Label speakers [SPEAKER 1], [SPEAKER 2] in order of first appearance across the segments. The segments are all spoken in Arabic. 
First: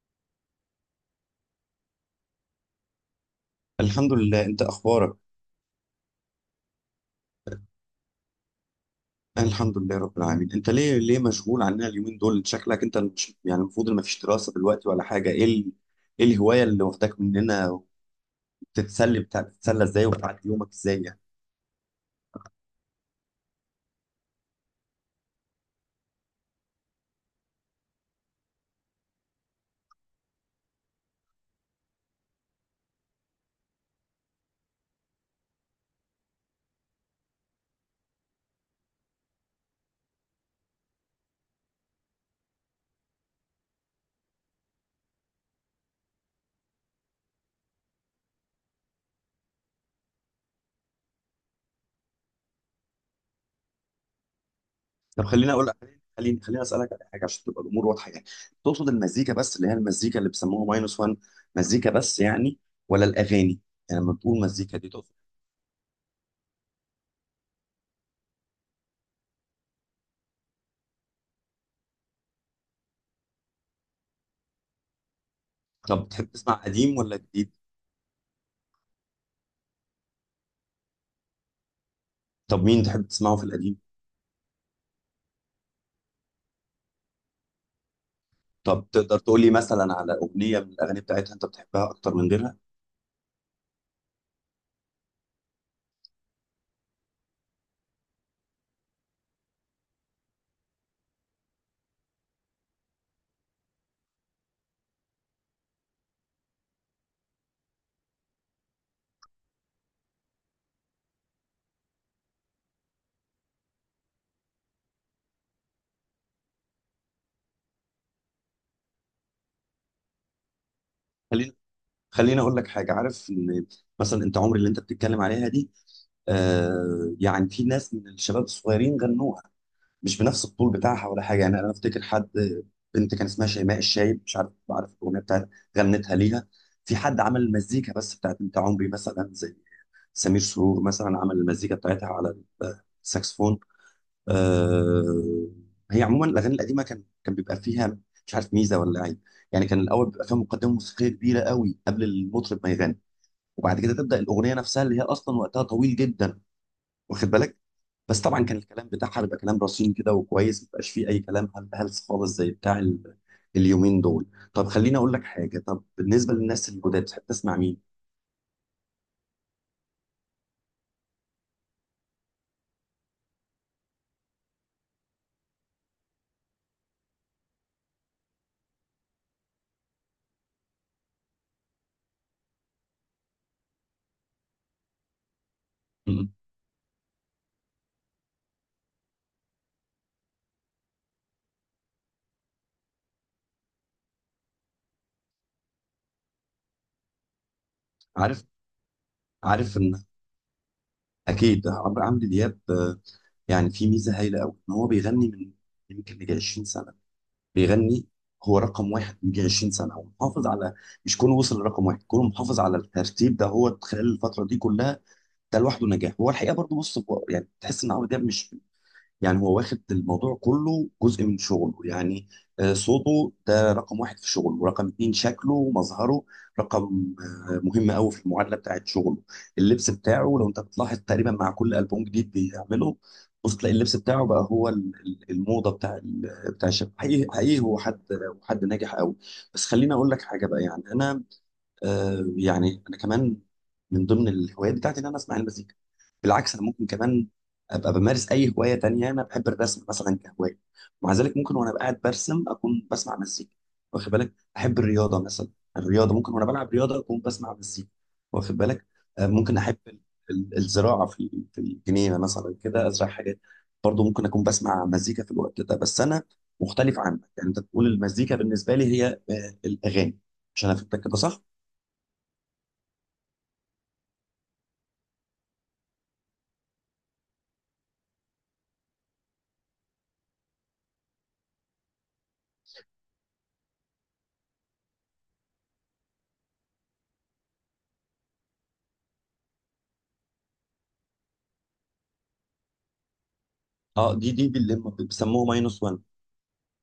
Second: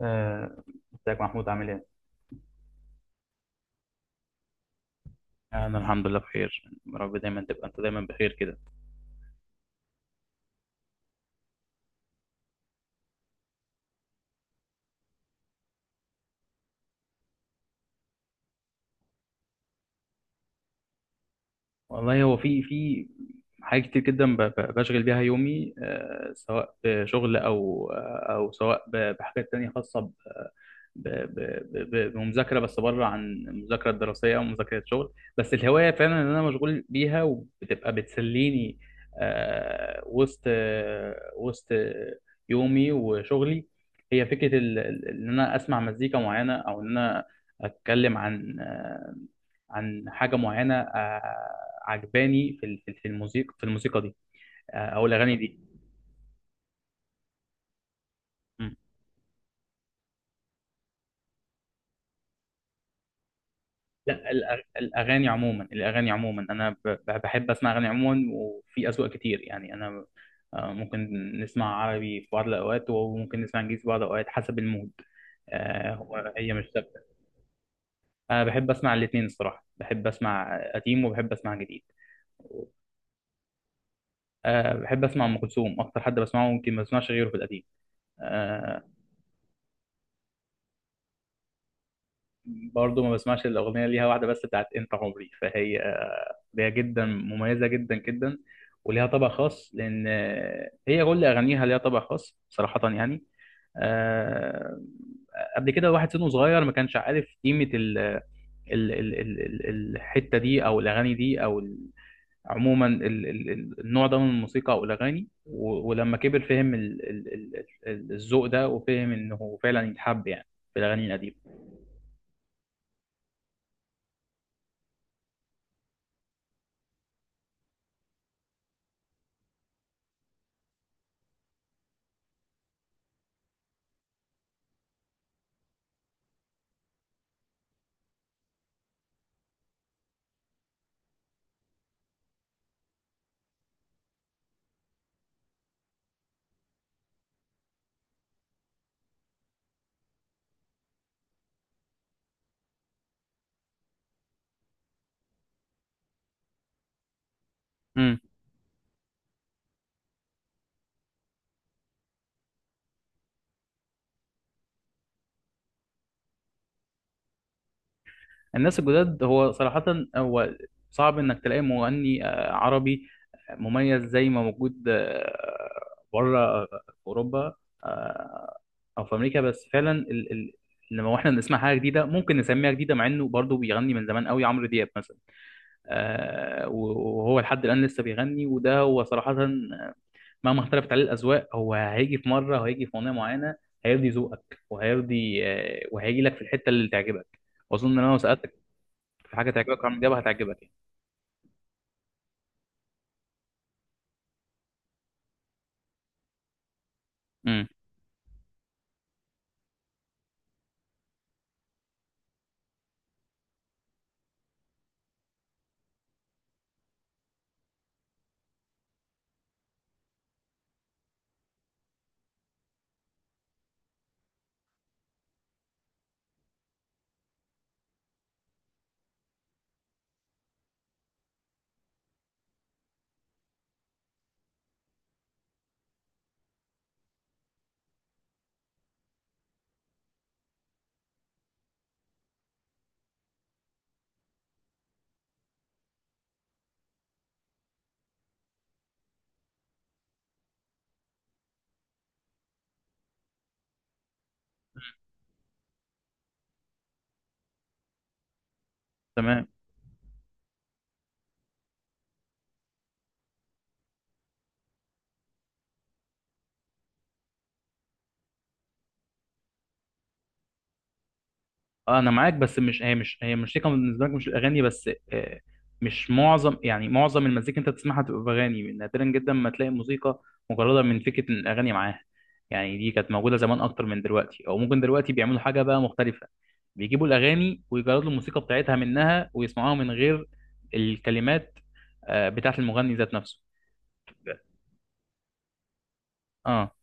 [SPEAKER 1] آه، ازيك محمود، عامل ايه؟
[SPEAKER 2] الحمد لله. انت اخبارك؟
[SPEAKER 1] انا الحمد لله بخير، يا رب دايما تبقى انت دايما بخير كده.
[SPEAKER 2] أنا الحمد لله رب العالمين. انت ليه مشغول عننا اليومين دول؟ شكلك انت مش يعني المفروض ان مفيش دراسة دلوقتي ولا حاجة. ايه الهواية اللي واخداك مننا؟ بتتسلى ازاي وبتعدي يومك ازاي يعني؟
[SPEAKER 1] والله، هو في حاجات كتير جدا بشغل بيها يومي، سواء بشغل او سواء بحاجات تانية خاصة بمذاكرة، بس بره عن المذاكرة الدراسية أو مذاكرة شغل، بس الهواية فعلا إن أنا مشغول بيها وبتبقى بتسليني وسط وسط يومي وشغلي. هي فكرة إن أنا أسمع مزيكا معينة أو إن أنا أتكلم عن عن حاجه معينه عجباني في الموسيقى في الموسيقى دي، او
[SPEAKER 2] طب
[SPEAKER 1] الاغاني
[SPEAKER 2] خليني
[SPEAKER 1] دي.
[SPEAKER 2] اقول لك، خليني اسالك على حاجة عشان تبقى الامور واضحة يعني.
[SPEAKER 1] مم.
[SPEAKER 2] تقصد المزيكا بس اللي هي المزيكا اللي بيسموها ماينس 1؟ مزيكا بس يعني، ولا الاغاني؟ يعني لما
[SPEAKER 1] لا،
[SPEAKER 2] بتقول مزيكا دي تقصد؟
[SPEAKER 1] الاغاني عموما، الاغاني عموما انا بحب اسمع اغاني عموما، وفي اذواق كتير يعني انا، ممكن نسمع عربي في بعض الاوقات، وممكن نسمع انجليزي في بعض الاوقات حسب المود.
[SPEAKER 2] طب
[SPEAKER 1] هو
[SPEAKER 2] بتحب
[SPEAKER 1] هي
[SPEAKER 2] تسمع
[SPEAKER 1] مش
[SPEAKER 2] قديم
[SPEAKER 1] ثابته.
[SPEAKER 2] ولا جديد؟
[SPEAKER 1] انا بحب اسمع الاثنين، الصراحه بحب اسمع قديم وبحب اسمع جديد.
[SPEAKER 2] طب مين تحب تسمعه في القديم؟
[SPEAKER 1] بحب اسمع ام كلثوم، اكتر حد بسمعه ممكن ما بسمعش غيره في القديم. آه،
[SPEAKER 2] طب تقدر تقول لي مثلا على اغنيه من الاغاني بتاعتها انت بتحبها اكتر من غيرها؟
[SPEAKER 1] برضه ما بسمعش الأغنية، ليها واحدة بس بتاعت أنت عمري، فهي أغنية جدا مميزة جدا جدا، وليها طبع خاص، لأن هي كل أغانيها ليها طبع خاص صراحة يعني. آه، قبل كده واحد سنه صغير ما كانش عارف قيمة ال ال ال ال الحتة دي، أو الأغاني دي، عموما النوع ده من الموسيقى أو الأغاني، ولما كبر فهم الذوق ده، وفهم إنه فعلا يتحب يعني، في الأغاني
[SPEAKER 2] خلينا
[SPEAKER 1] القديمة.
[SPEAKER 2] خلينا اقول لك حاجه، عارف ان مثلا انت عمري اللي انت بتتكلم عليها دي، آه يعني في ناس من الشباب الصغيرين غنوها، مش بنفس الطول بتاعها ولا حاجه، يعني انا افتكر حد، بنت كان اسمها شيماء الشايب، مش عارف، عارف الاغنيه بتاعتها، غنتها ليها. في حد عمل المزيكا بس بتاعت انت عمري مثلا زي سمير سرور مثلا، عمل المزيكا بتاعتها على الساكسفون. آه، هي عموما الاغاني القديمه كان بيبقى فيها، مش عارف، ميزه ولا عيب، يعني كان الاول بيبقى فيها مقدمه موسيقيه كبيره قوي قبل المطرب ما يغني، وبعد كده تبدا الاغنيه نفسها اللي هي اصلا وقتها طويل جدا، واخد بالك. بس طبعا كان الكلام بتاعها بيبقى كلام رصين كده وكويس، ما بيبقاش فيه اي كلام هلس خالص زي بتاع اليومين دول. طب خليني اقول لك حاجه، طب بالنسبه للناس الجداد تحب تسمع مين؟
[SPEAKER 1] الناس الجداد، هو صراحة هو صعب إنك تلاقي مغني عربي مميز زي ما موجود بره في أوروبا، آه، أو في أمريكا. بس فعلا لما احنا بنسمع حاجة جديدة ممكن نسميها جديدة، مع إنه برضه بيغني من زمان قوي، عمرو دياب مثلا،
[SPEAKER 2] م- م.
[SPEAKER 1] وهو لحد الآن لسه بيغني. وده هو صراحة مهما اختلفت عليه الأذواق، هو هيجي في مرة وهيجي في أغنية معينة هيرضي ذوقك، وهيرضي وهيجي لك في الحتة اللي تعجبك. وأظن إن أنا لو
[SPEAKER 2] عارف
[SPEAKER 1] سألتك في حاجه
[SPEAKER 2] عارف
[SPEAKER 1] تعجبك، عمرو
[SPEAKER 2] ان،
[SPEAKER 1] دياب هتعجبك يعني.
[SPEAKER 2] اكيد عمرو دياب، يعني في ميزه هايله قوي ان هو بيغني من يمكن يجي 20 سنه،
[SPEAKER 1] امم.
[SPEAKER 2] بيغني. هو رقم واحد من يجي 20 سنه ومحافظ على، مش كونه وصل لرقم واحد، كونه محافظ على الترتيب ده هو خلال الفتره دي كلها، ده لوحده نجاح. هو الحقيقه برضه بص، هو يعني تحس ان عمرو دياب مش يعني هو واخد الموضوع كله جزء من شغله يعني. صوته ده رقم واحد في شغله، ورقم اتنين شكله ومظهره رقم مهم قوي في المعادلة بتاعت شغله. اللبس بتاعه لو انت بتلاحظ تقريبا مع كل ألبوم جديد بيعمله، بص تلاقي اللبس بتاعه بقى هو الموضة بتاع بتاع الشباب، حقيقي حقيقي هو حد، هو حد ناجح قوي. بس خليني اقول لك حاجة بقى، يعني انا آه يعني انا كمان من ضمن الهوايات بتاعتي ان انا اسمع المزيكا، بالعكس انا ممكن كمان ابقى بمارس اي هوايه تانية، يعني انا بحب الرسم مثلا كهوايه، ومع ذلك ممكن وانا قاعد برسم اكون بسمع مزيكا، واخد بالك، احب الرياضه مثلا، الرياضه ممكن وانا بلعب رياضه اكون بسمع مزيكا، واخد بالك،
[SPEAKER 1] تمام.
[SPEAKER 2] ممكن احب الزراعه في الجنينه مثلا كده، ازرع حاجات، برضه ممكن اكون بسمع مزيكا في الوقت ده. بس انا مختلف عنك، يعني انت بتقول المزيكا بالنسبه لي هي الاغاني، عشان افهمك كده صح.
[SPEAKER 1] انا معاك، بس مش هي، مش هي الموسيقى بالنسبه لك مش الاغاني بس، مش معظم، يعني معظم المزيكا انت بتسمعها تبقى باغاني، نادرا جدا ما تلاقي موسيقى مجرده من فكره إن الاغاني معاها يعني. دي كانت موجوده زمان اكتر من دلوقتي، او ممكن دلوقتي بيعملوا حاجه بقى مختلفه، بيجيبوا الاغاني ويجردوا الموسيقى بتاعتها منها ويسمعوها من غير الكلمات بتاعت المغني ذات نفسه.
[SPEAKER 2] اه، دي اللي بيسموه ماينس 1،
[SPEAKER 1] اه.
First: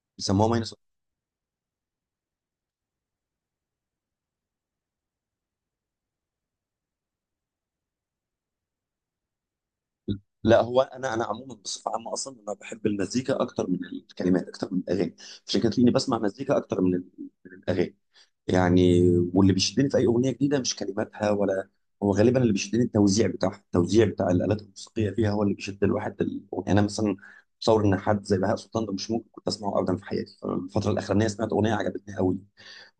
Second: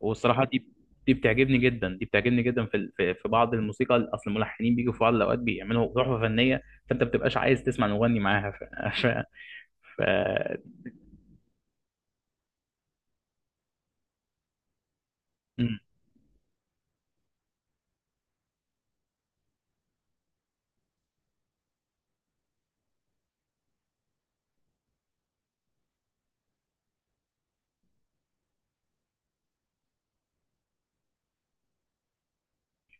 [SPEAKER 1] والصراحه،
[SPEAKER 2] بيسموه
[SPEAKER 1] دي
[SPEAKER 2] ماينس
[SPEAKER 1] دي بتعجبني جدا في ال- في في بعض الموسيقى، اصل الملحنين بيجوا في بعض الاوقات بيعملوا تحفه فنيه، فانت ما بتبقاش عايز تسمع المغني معاها ف... ف...
[SPEAKER 2] واحد. لا، هو انا انا عموما بصفه عامه اصلا انا بحب المزيكا اكتر من الكلمات اكتر من الاغاني، عشان كده
[SPEAKER 1] م-
[SPEAKER 2] تلاقيني بسمع مزيكا اكتر من من الاغاني يعني. واللي بيشدني في اي اغنيه جديده مش كلماتها ولا، هو غالبا اللي بيشدني التوزيع بتاعها، التوزيع بتاع الالات الموسيقيه فيها هو اللي بيشد الواحد الاغنيه. انا مثلا متصور ان حد زي بهاء سلطان ده مش ممكن كنت اسمعه ابدا في حياتي، الفتره الاخرانيه سمعت اغنيه عجبتني قوي،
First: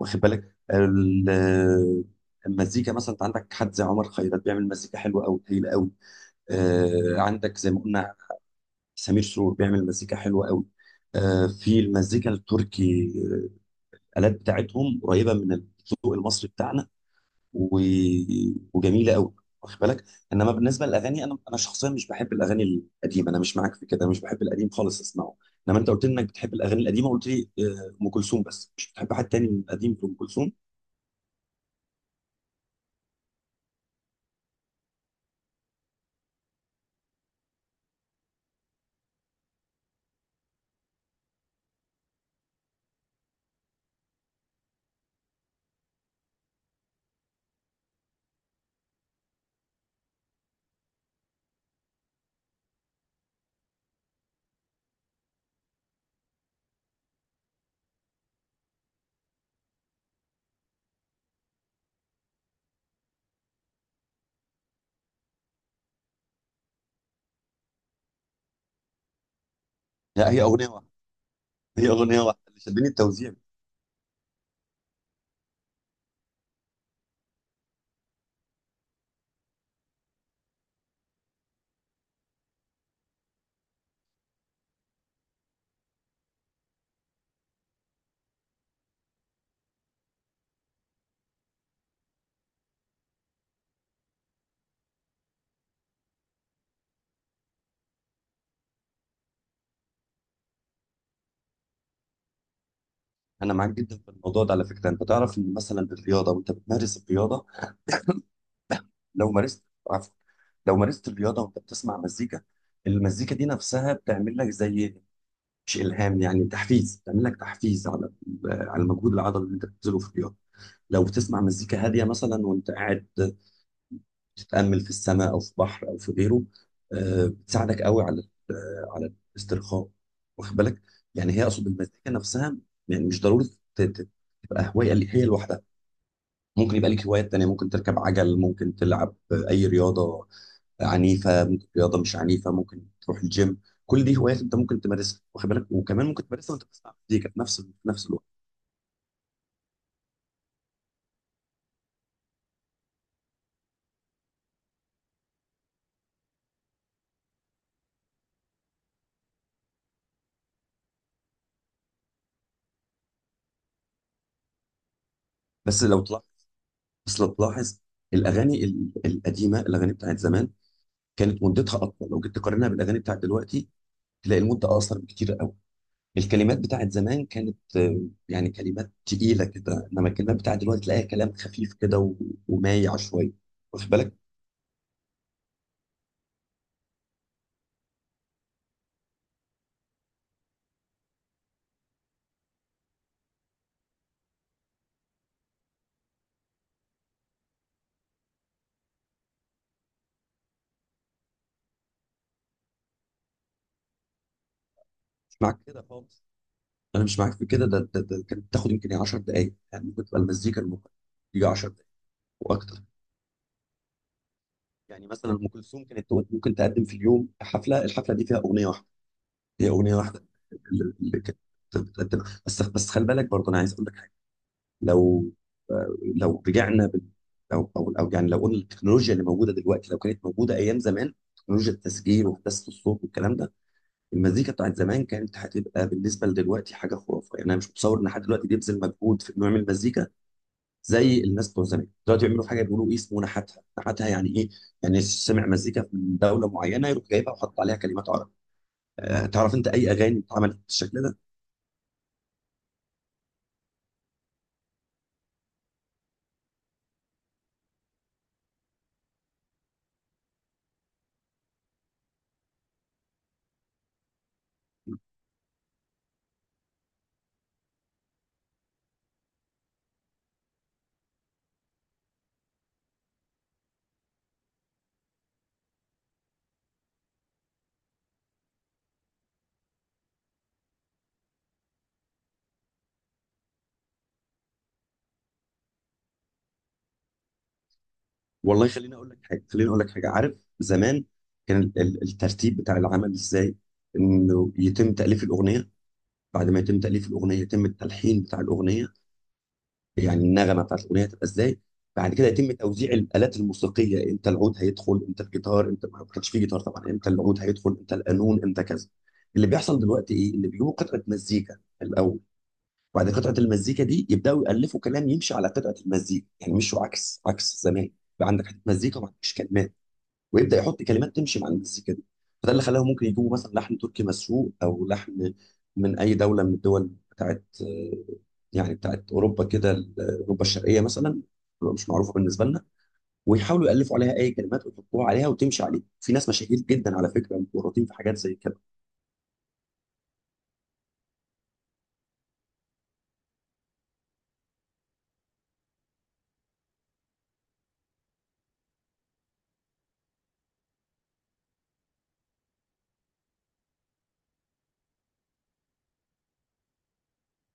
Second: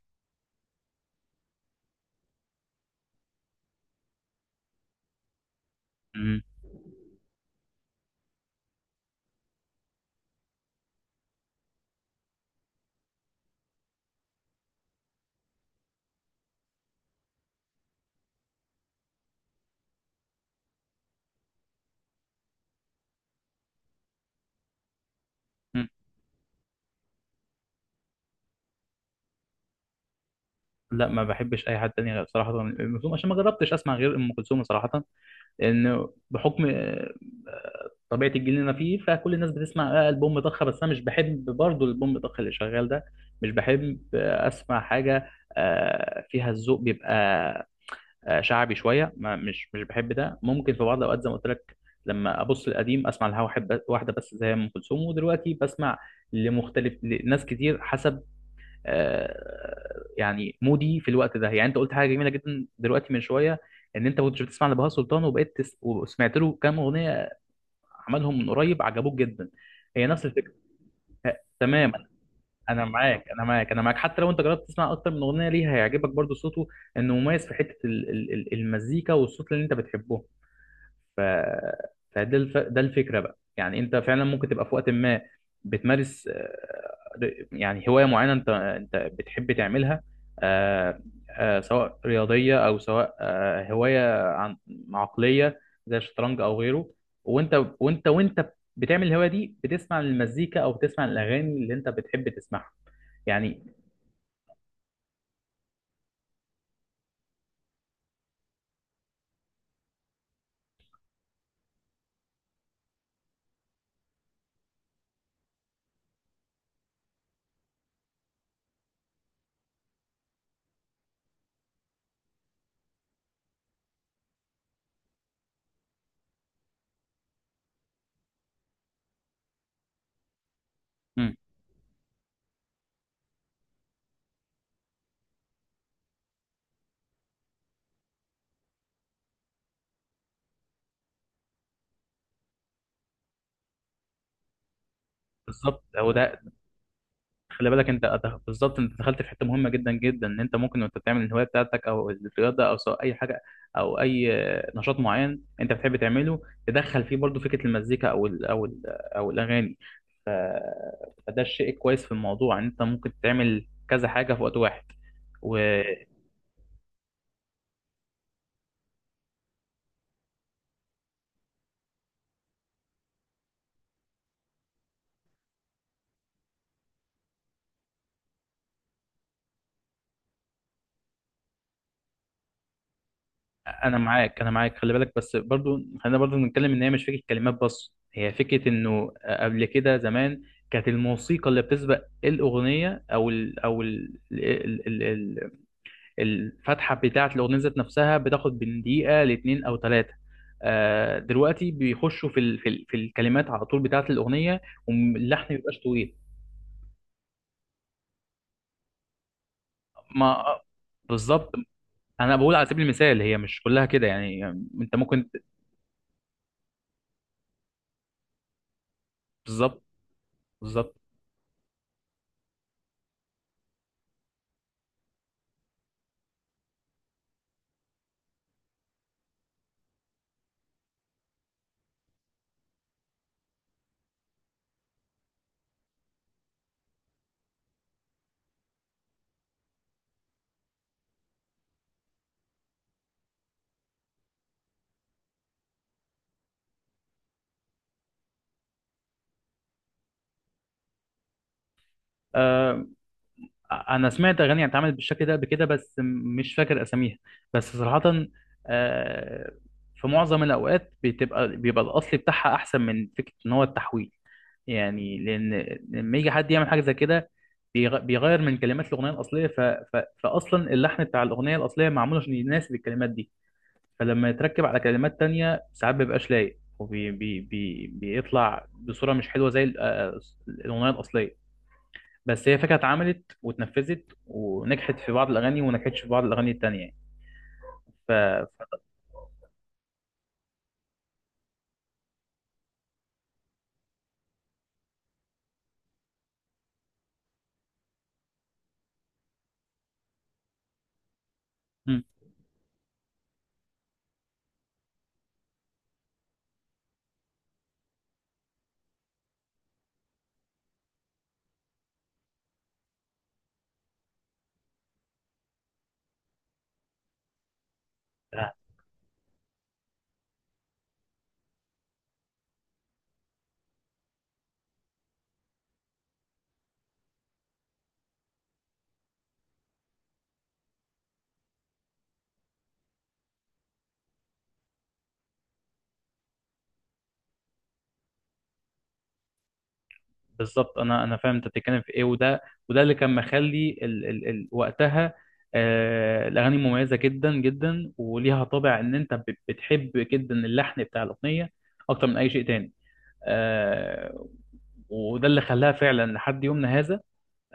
[SPEAKER 2] واخد بالك المزيكا. مثلا انت عندك حد زي عمر خيرت بيعمل مزيكا حلوه قوي، هايله قوي.
[SPEAKER 1] م-
[SPEAKER 2] عندك زي ما قلنا سمير سرور بيعمل مزيكا حلوة قوي. في المزيكا التركي الالات بتاعتهم قريبه من الذوق المصري بتاعنا، و... وجميله قوي، واخد بالك. انما بالنسبه للاغاني انا، انا شخصيا مش بحب الاغاني القديمه، انا مش معاك في كده، مش بحب القديم خالص اسمعه.
[SPEAKER 1] م.
[SPEAKER 2] انما انت قلت لي انك بتحب الاغاني القديمه، قلت لي ام كلثوم بس، مش بتحب حد تاني من القديم في ام كلثوم.
[SPEAKER 1] لا ما بحبش اي حد تاني غير صراحه ام كلثوم، عشان ما جربتش اسمع غير ام كلثوم صراحه، لان بحكم طبيعه الجيل اللي انا فيه، فكل الناس بتسمع البوم ضخ، بس انا مش بحب برضه البوم ضخ اللي شغال ده، مش بحب اسمع حاجه فيها الذوق بيبقى شعبي شويه. ما مش مش بحب ده. ممكن في بعض الاوقات زي ما قلت لك لما ابص القديم اسمع لها واحد واحده بس، زي ام كلثوم، ودلوقتي بسمع لمختلف لناس كتير، حسب يعني مودي في الوقت ده. يعني انت قلت حاجه جميله جدا دلوقتي من شويه، ان انت كنت بتسمع لبهاء سلطان وبقيت وسمعت له كام اغنيه عملهم من قريب عجبوك جدا، هي نفس
[SPEAKER 2] لا، هي
[SPEAKER 1] الفكره.
[SPEAKER 2] اغنيه واحده، هي
[SPEAKER 1] تماما.
[SPEAKER 2] اغنيه واحده اللي شدني التوزيع.
[SPEAKER 1] انا معاك، حتى لو انت جربت تسمع اكتر من اغنيه ليها هيعجبك برضو صوته، انه مميز في حته المزيكا والصوت اللي انت بتحبه. ف... ده الفكرة بقى يعني. انت فعلا ممكن تبقى في وقت ما بتمارس يعني هواية معينة انت بتحب تعملها، آه، سواء رياضية او سواء هواية عن عقلية زي الشطرنج او غيره، وانت وانت بتعمل الهواية دي بتسمع المزيكا او بتسمع الاغاني اللي انت بتحب تسمعها
[SPEAKER 2] انا
[SPEAKER 1] يعني.
[SPEAKER 2] معاك جدا في الموضوع ده على فكره. انت تعرف ان مثلا الرياضه وانت بتمارس الرياضه، لو مارست، عفوا، لو مارست الرياضه وانت بتسمع مزيكا، المزيكا دي نفسها بتعمل لك زي، مش الهام يعني، تحفيز، بتعمل لك تحفيز على على المجهود العضلي اللي انت بتبذله في الرياضه. لو بتسمع مزيكا هاديه مثلا وانت قاعد بتتامل في السماء او في بحر او في غيره، بتساعدك قوي على على الاسترخاء، واخد بالك. يعني
[SPEAKER 1] مم.
[SPEAKER 2] هي، اقصد المزيكا نفسها، يعني مش ضروري ت- ت- تبقى هوايه اللي هي لوحدها. ممكن يبقى لك هوايات تانيه، ممكن تركب عجل، ممكن تلعب اي رياضه عنيفه، ممكن رياضه مش عنيفه، ممكن تروح الجيم، كل دي هوايات انت ممكن تمارسها، واخد بالك،
[SPEAKER 1] بالظبط،
[SPEAKER 2] وكمان
[SPEAKER 1] هو
[SPEAKER 2] ممكن
[SPEAKER 1] ده.
[SPEAKER 2] تمارسها وانت بتسمع مزيكا في نفس
[SPEAKER 1] خلي
[SPEAKER 2] في
[SPEAKER 1] بالك، انت
[SPEAKER 2] نفس الوقت.
[SPEAKER 1] بالظبط انت دخلت في حته مهمه جدا جدا، ان انت ممكن وانت بتعمل الهوايه بتاعتك او الرياضه او سواء اي حاجه او اي نشاط معين انت بتحب تعمله، تدخل فيه برضو فكره المزيكا او الاغاني. ف- فده الشيء كويس في الموضوع، ان انت ممكن تعمل كذا حاجه في وقت واحد.
[SPEAKER 2] بس لو تلاحظ بس لو تلاحظ الاغاني القديمه، الاغاني بتاعت زمان كانت مدتها اطول، لو جيت تقارنها بالاغاني بتاعت دلوقتي تلاقي المده اقصر بكتير قوي. الكلمات بتاعت زمان كانت يعني كلمات تقيله كده، انما الكلمات بتاعت دلوقتي تلاقيها كلام خفيف كده ومايع شويه، واخد
[SPEAKER 1] انا
[SPEAKER 2] بالك.
[SPEAKER 1] معاك انا معاك خلي بالك، بس برضو خلينا برضو نتكلم ان هي مش فكره كلمات بس، هي فكره انه قبل كده زمان كانت الموسيقى اللي بتسبق الاغنيه او ال او ال ال ال ال الفتحه بتاعه الاغنيه ذات نفسها بتاخد من دقيقه لاتنين او ثلاثه. آه، دلوقتي بيخشوا في الكلمات على طول بتاعه الاغنيه،
[SPEAKER 2] مش
[SPEAKER 1] واللحن ما
[SPEAKER 2] معاك
[SPEAKER 1] بيبقاش
[SPEAKER 2] كده
[SPEAKER 1] طويل.
[SPEAKER 2] خالص، انا مش معاك في كده، ده كانت بتاخد يمكن 10 دقائق يعني، ممكن تبقى
[SPEAKER 1] ما
[SPEAKER 2] المزيكا
[SPEAKER 1] آه،
[SPEAKER 2] الممكن تيجي
[SPEAKER 1] بالظبط،
[SPEAKER 2] 10 دقائق
[SPEAKER 1] انا بقول على
[SPEAKER 2] واكتر.
[SPEAKER 1] سبيل المثال، هي مش كلها كده يعني، يعني انت
[SPEAKER 2] يعني
[SPEAKER 1] ممكن.
[SPEAKER 2] مثلا ام كلثوم كانت ممكن تقدم في اليوم حفله، الحفله دي فيها اغنيه واحده، هي
[SPEAKER 1] بالظبط.
[SPEAKER 2] اغنيه واحده اللي
[SPEAKER 1] بالظبط.
[SPEAKER 2] اللي كانت بتقدم بس. بس خلي بالك برضه انا عايز اقول لك حاجه، لو لو رجعنا او يعني لو قلنا التكنولوجيا اللي موجوده دلوقتي لو كانت موجوده ايام زمان، تكنولوجيا التسجيل وهندسه الصوت والكلام ده، المزيكا بتاعت زمان كانت هتبقى بالنسبه لدلوقتي حاجه خرافه. يعني انا مش متصور ان حد دلوقتي بيبذل مجهود في انه يعمل مزيكا زي الناس بتوع زمان. دلوقتي بيعملوا حاجه بيقولوا ايه اسمه، نحتها، نحتها يعني ايه، يعني سمع مزيكا من دوله معينه يروح جايبها وحط عليها كلمات عربي. أه تعرف انت اي اغاني اتعملت بالشكل ده؟
[SPEAKER 1] آه، انا سمعت اغاني اتعملت بالشكل ده قبل كده، بس مش فاكر اساميها، بس صراحة آه، في معظم الاوقات بيبقى الاصل بتاعها احسن من فكرة ان هو التحويل، يعني لان لما يجي حد يعمل حاجة زي كده بيغير من كلمات الاغنية الاصلية، فاصلا اللحن بتاع الاغنية الاصلية معمول عشان يناسب الكلمات دي، فلما يتركب على كلمات تانية ساعات مبيبقاش لايق، بيطلع بصورة مش حلوة زي الاغنية الاصلية، بس هي فكرة اتعملت واتنفذت، ونجحت في بعض الأغاني وما نجحتش في بعض الأغاني التانية يعني. ف...
[SPEAKER 2] والله
[SPEAKER 1] ف...
[SPEAKER 2] خليني اقول لك حاجه، خليني اقول لك حاجه، عارف زمان كان الترتيب بتاع العمل ازاي، انه يتم تاليف الاغنيه، بعد ما يتم تاليف الاغنيه يتم التلحين بتاع الاغنيه، يعني النغمه بتاعت الاغنيه هتبقى ازاي،
[SPEAKER 1] مم.
[SPEAKER 2] بعد كده يتم توزيع الالات الموسيقيه، امتى العود هيدخل، امتى الجيتار، امتى ما كانش فيه جيتار طبعا، امتى العود هيدخل، امتى القانون، امتى كذا. اللي بيحصل دلوقتي ايه؟ اللي بيجيبوا قطعه مزيكا الاول، وبعد قطعه المزيكا دي يبداوا يالفوا كلام يمشي على قطعه المزيكا، يعني مش عكس، عكس زمان. بقى عندك
[SPEAKER 1] آه،
[SPEAKER 2] حته مزيكا وما عندكش كلمات، ويبدا يحط كلمات تمشي مع المزيكا دي. فده اللي خلاهم ممكن يجيبوا مثلا لحن تركي مسروق، او لحن من اي دوله من الدول بتاعت يعني بتاعت اوروبا كده، اوروبا الشرقيه مثلا، بتبقى مش معروفه بالنسبه لنا، ويحاولوا يالفوا عليها اي كلمات ويحطوها عليها وتمشي عليها. في ناس مشاهير جدا على فكره متورطين في حاجات زي كده.
[SPEAKER 1] بالظبط، أنا فاهم أنت بتتكلم في إيه، وده اللي كان مخلي وقتها الأغاني مميزة جدا جدا، وليها طابع إن أنت بتحب جدا اللحن بتاع الأغنية أكتر من أي شيء تاني. آه... وده اللي خلاها فعلا لحد يومنا هذا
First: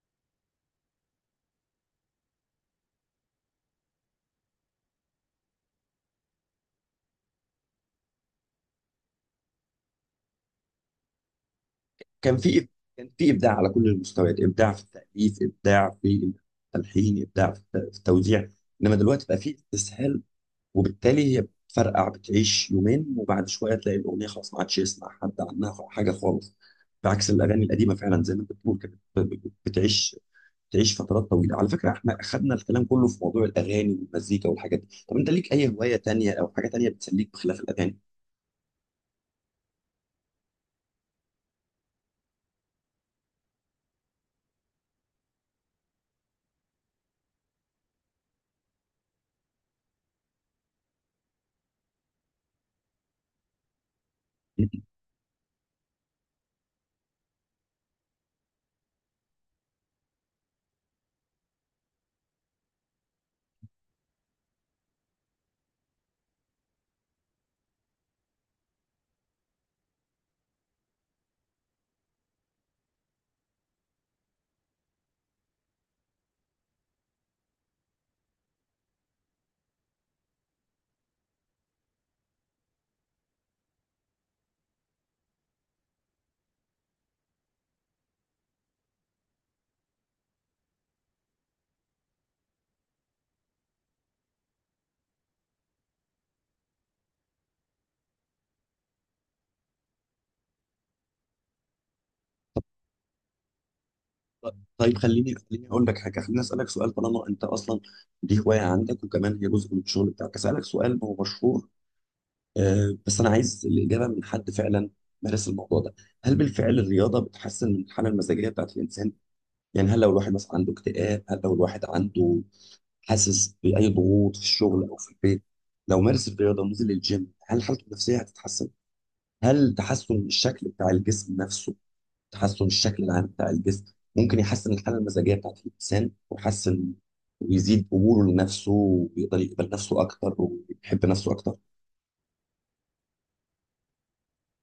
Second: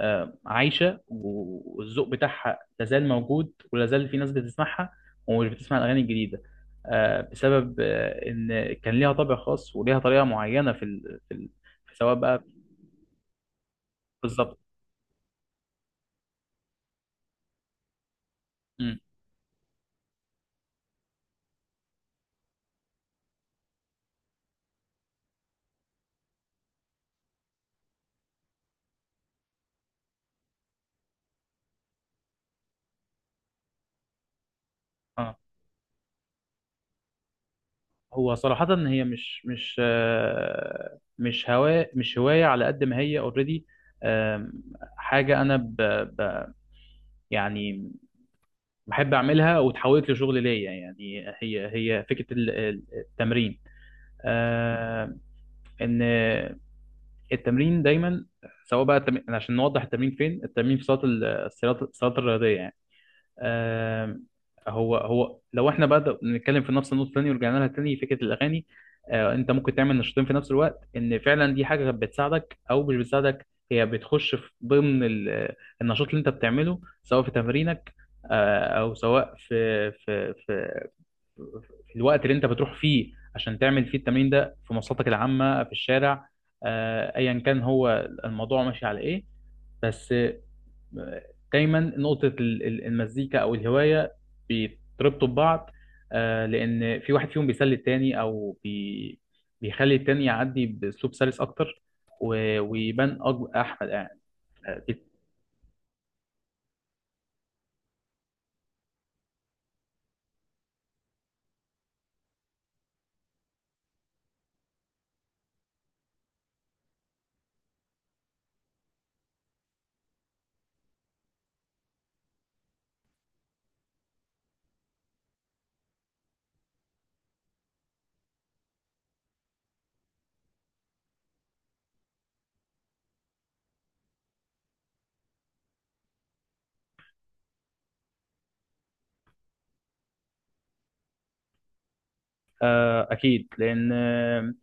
[SPEAKER 1] عايشه، والذوق بتاعها لازال موجود، ولازال في ناس بتسمعها ومش بتسمع الاغاني الجديده، بسبب ان كان ليها طابع خاص وليها طريقه معينه في سواء
[SPEAKER 2] كان
[SPEAKER 1] بقى.
[SPEAKER 2] في كان في ابداع على كل المستويات،
[SPEAKER 1] بالظبط.
[SPEAKER 2] ابداع في التاليف، ابداع في التلحين، ابداع في في التوزيع. انما
[SPEAKER 1] مم.
[SPEAKER 2] دلوقتي بقى في استسهال، وبالتالي هي بتفرقع بتعيش يومين وبعد شويه تلاقي الاغنيه خلاص ما عادش يسمع حد عنها حاجه خالص. بعكس الاغاني القديمه فعلا زي ما انت بتقول كده بتعيش فترات طويله على فكره. احنا اخذنا الكلام كله في موضوع الاغاني والمزيكا والحاجات دي، طب انت
[SPEAKER 1] اه،
[SPEAKER 2] ليك اي هوايه تانية او حاجه تانية بتسليك بخلاف الاغاني؟
[SPEAKER 1] هو صراحه هي مش هوايه على قد ما هي اوريدي، حاجه انا ب... يعني بحب اعملها وتحولت لشغل ليا. يعني هي هي فكره التمرين، آه، ان التمرين دايما، سواء بقى التمرين يعني عشان نوضح التمرين فين، التمرين في صالة الصالات الرياضية يعني. آم، هو لو احنا بقى نتكلم في نفس النقطة تاني ورجعنا لها تاني فكرة الأغاني، انت ممكن تعمل نشاطين في نفس الوقت، ان فعلا دي حاجة بتساعدك او مش بتساعدك، هي بتخش في ضمن النشاط اللي انت بتعمله، سواء في تمرينك او سواء في في الوقت اللي انت بتروح فيه عشان تعمل فيه التمرين ده، في مواصلاتك العامة في الشارع، ايا كان هو الموضوع ماشي على ايه، بس دايما نقطة المزيكا او الهواية بيتربطوا ببعض، لان في واحد فيهم بيسلي التاني، او بي بيخلي التاني يعدي باسلوب سلس اكتر، ويبان احمد يعني. آه،
[SPEAKER 2] طيب خليني اقول لك حاجه، خليني اسالك سؤال. طالما انت اصلا دي هوايه عندك وكمان هي جزء من الشغل بتاعك، اسالك سؤال هو مشهور، بس انا عايز الاجابه من حد فعلا مارس الموضوع ده. هل بالفعل الرياضه بتحسن من الحاله المزاجيه بتاعت الانسان؟ يعني هل لو الواحد مثلا عنده اكتئاب، هل لو الواحد عنده حاسس باي ضغوط في الشغل او في البيت، لو مارس الرياضه ونزل الجيم هل حالته النفسيه هتتحسن؟ هل تحسن الشكل بتاع الجسم نفسه، تحسن الشكل العام بتاع الجسم، ممكن يحسن الحاله المزاجيه بتاعت الانسان، ويحسن ويزيد قبوله لنفسه ويقدر يقبل نفسه اكتر ويحب نفسه اكتر؟
[SPEAKER 1] اكيد، لان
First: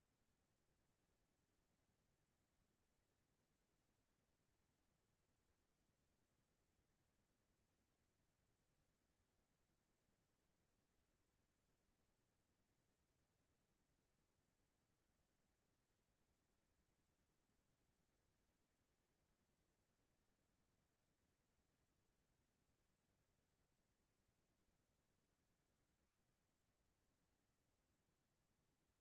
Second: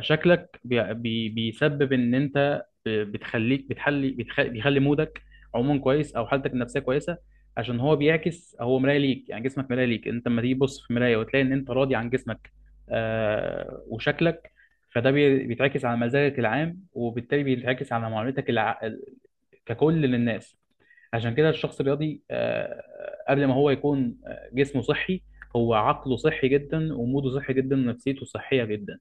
[SPEAKER 1] شكلك بي بي بيسبب ان انت بيخلي مودك عموما كويس، او حالتك النفسيه كويسه، عشان هو بيعكس، هو مرايه ليك، يعني جسمك مرايه ليك، انت لما تيجي تبص في مرايه وتلاقي ان انت راضي عن جسمك آه وشكلك، فده بيتعكس على مزاجك العام، وبالتالي بيتعكس على معاملتك ككل للناس. عشان كده الشخص الرياضي آه قبل ما هو يكون جسمه صحي، هو عقله صحي جدا، وموده صحي جدا، ونفسيته صحيه جدا.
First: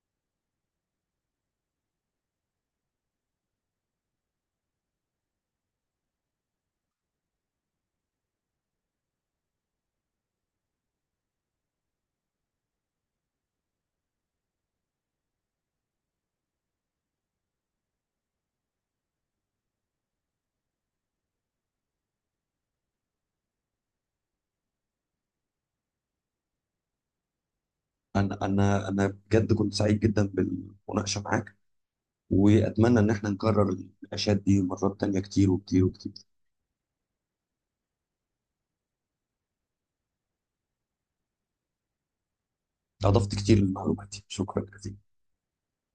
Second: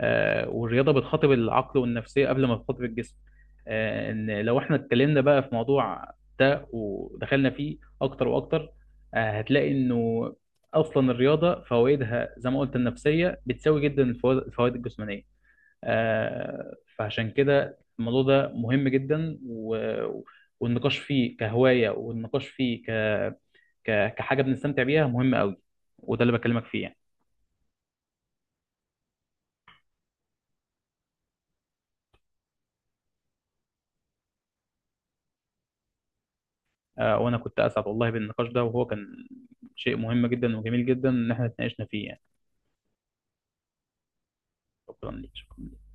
[SPEAKER 1] والرياضه بتخاطب العقل والنفسيه قبل ما تخاطب الجسم. ان لو احنا اتكلمنا بقى في موضوع ده ودخلنا فيه اكتر واكتر، هتلاقي انه اصلا الرياضه فوائدها زي ما قلت، النفسيه بتساوي جدا الفوائد الجسمانيه. فعشان كده الموضوع ده مهم جدا، والنقاش فيه كهوايه، والنقاش فيه كحاجه بنستمتع بيها، مهم قوي. وده اللي بكلمك فيه يعني.
[SPEAKER 2] انا بجد كنت سعيد جدا بالمناقشه معاك، واتمنى ان احنا نكرر النقاشات دي مرات تانية كتير وكتير وكتير.
[SPEAKER 1] وانا كنت اسعد والله بالنقاش ده، وهو كان شيء مهم جدا وجميل جدا ان احنا اتناقشنا فيه يعني.
[SPEAKER 2] اضفت كتير لمعلوماتي، شكرا جزيلا.
[SPEAKER 1] شكرا ليك، شكرا.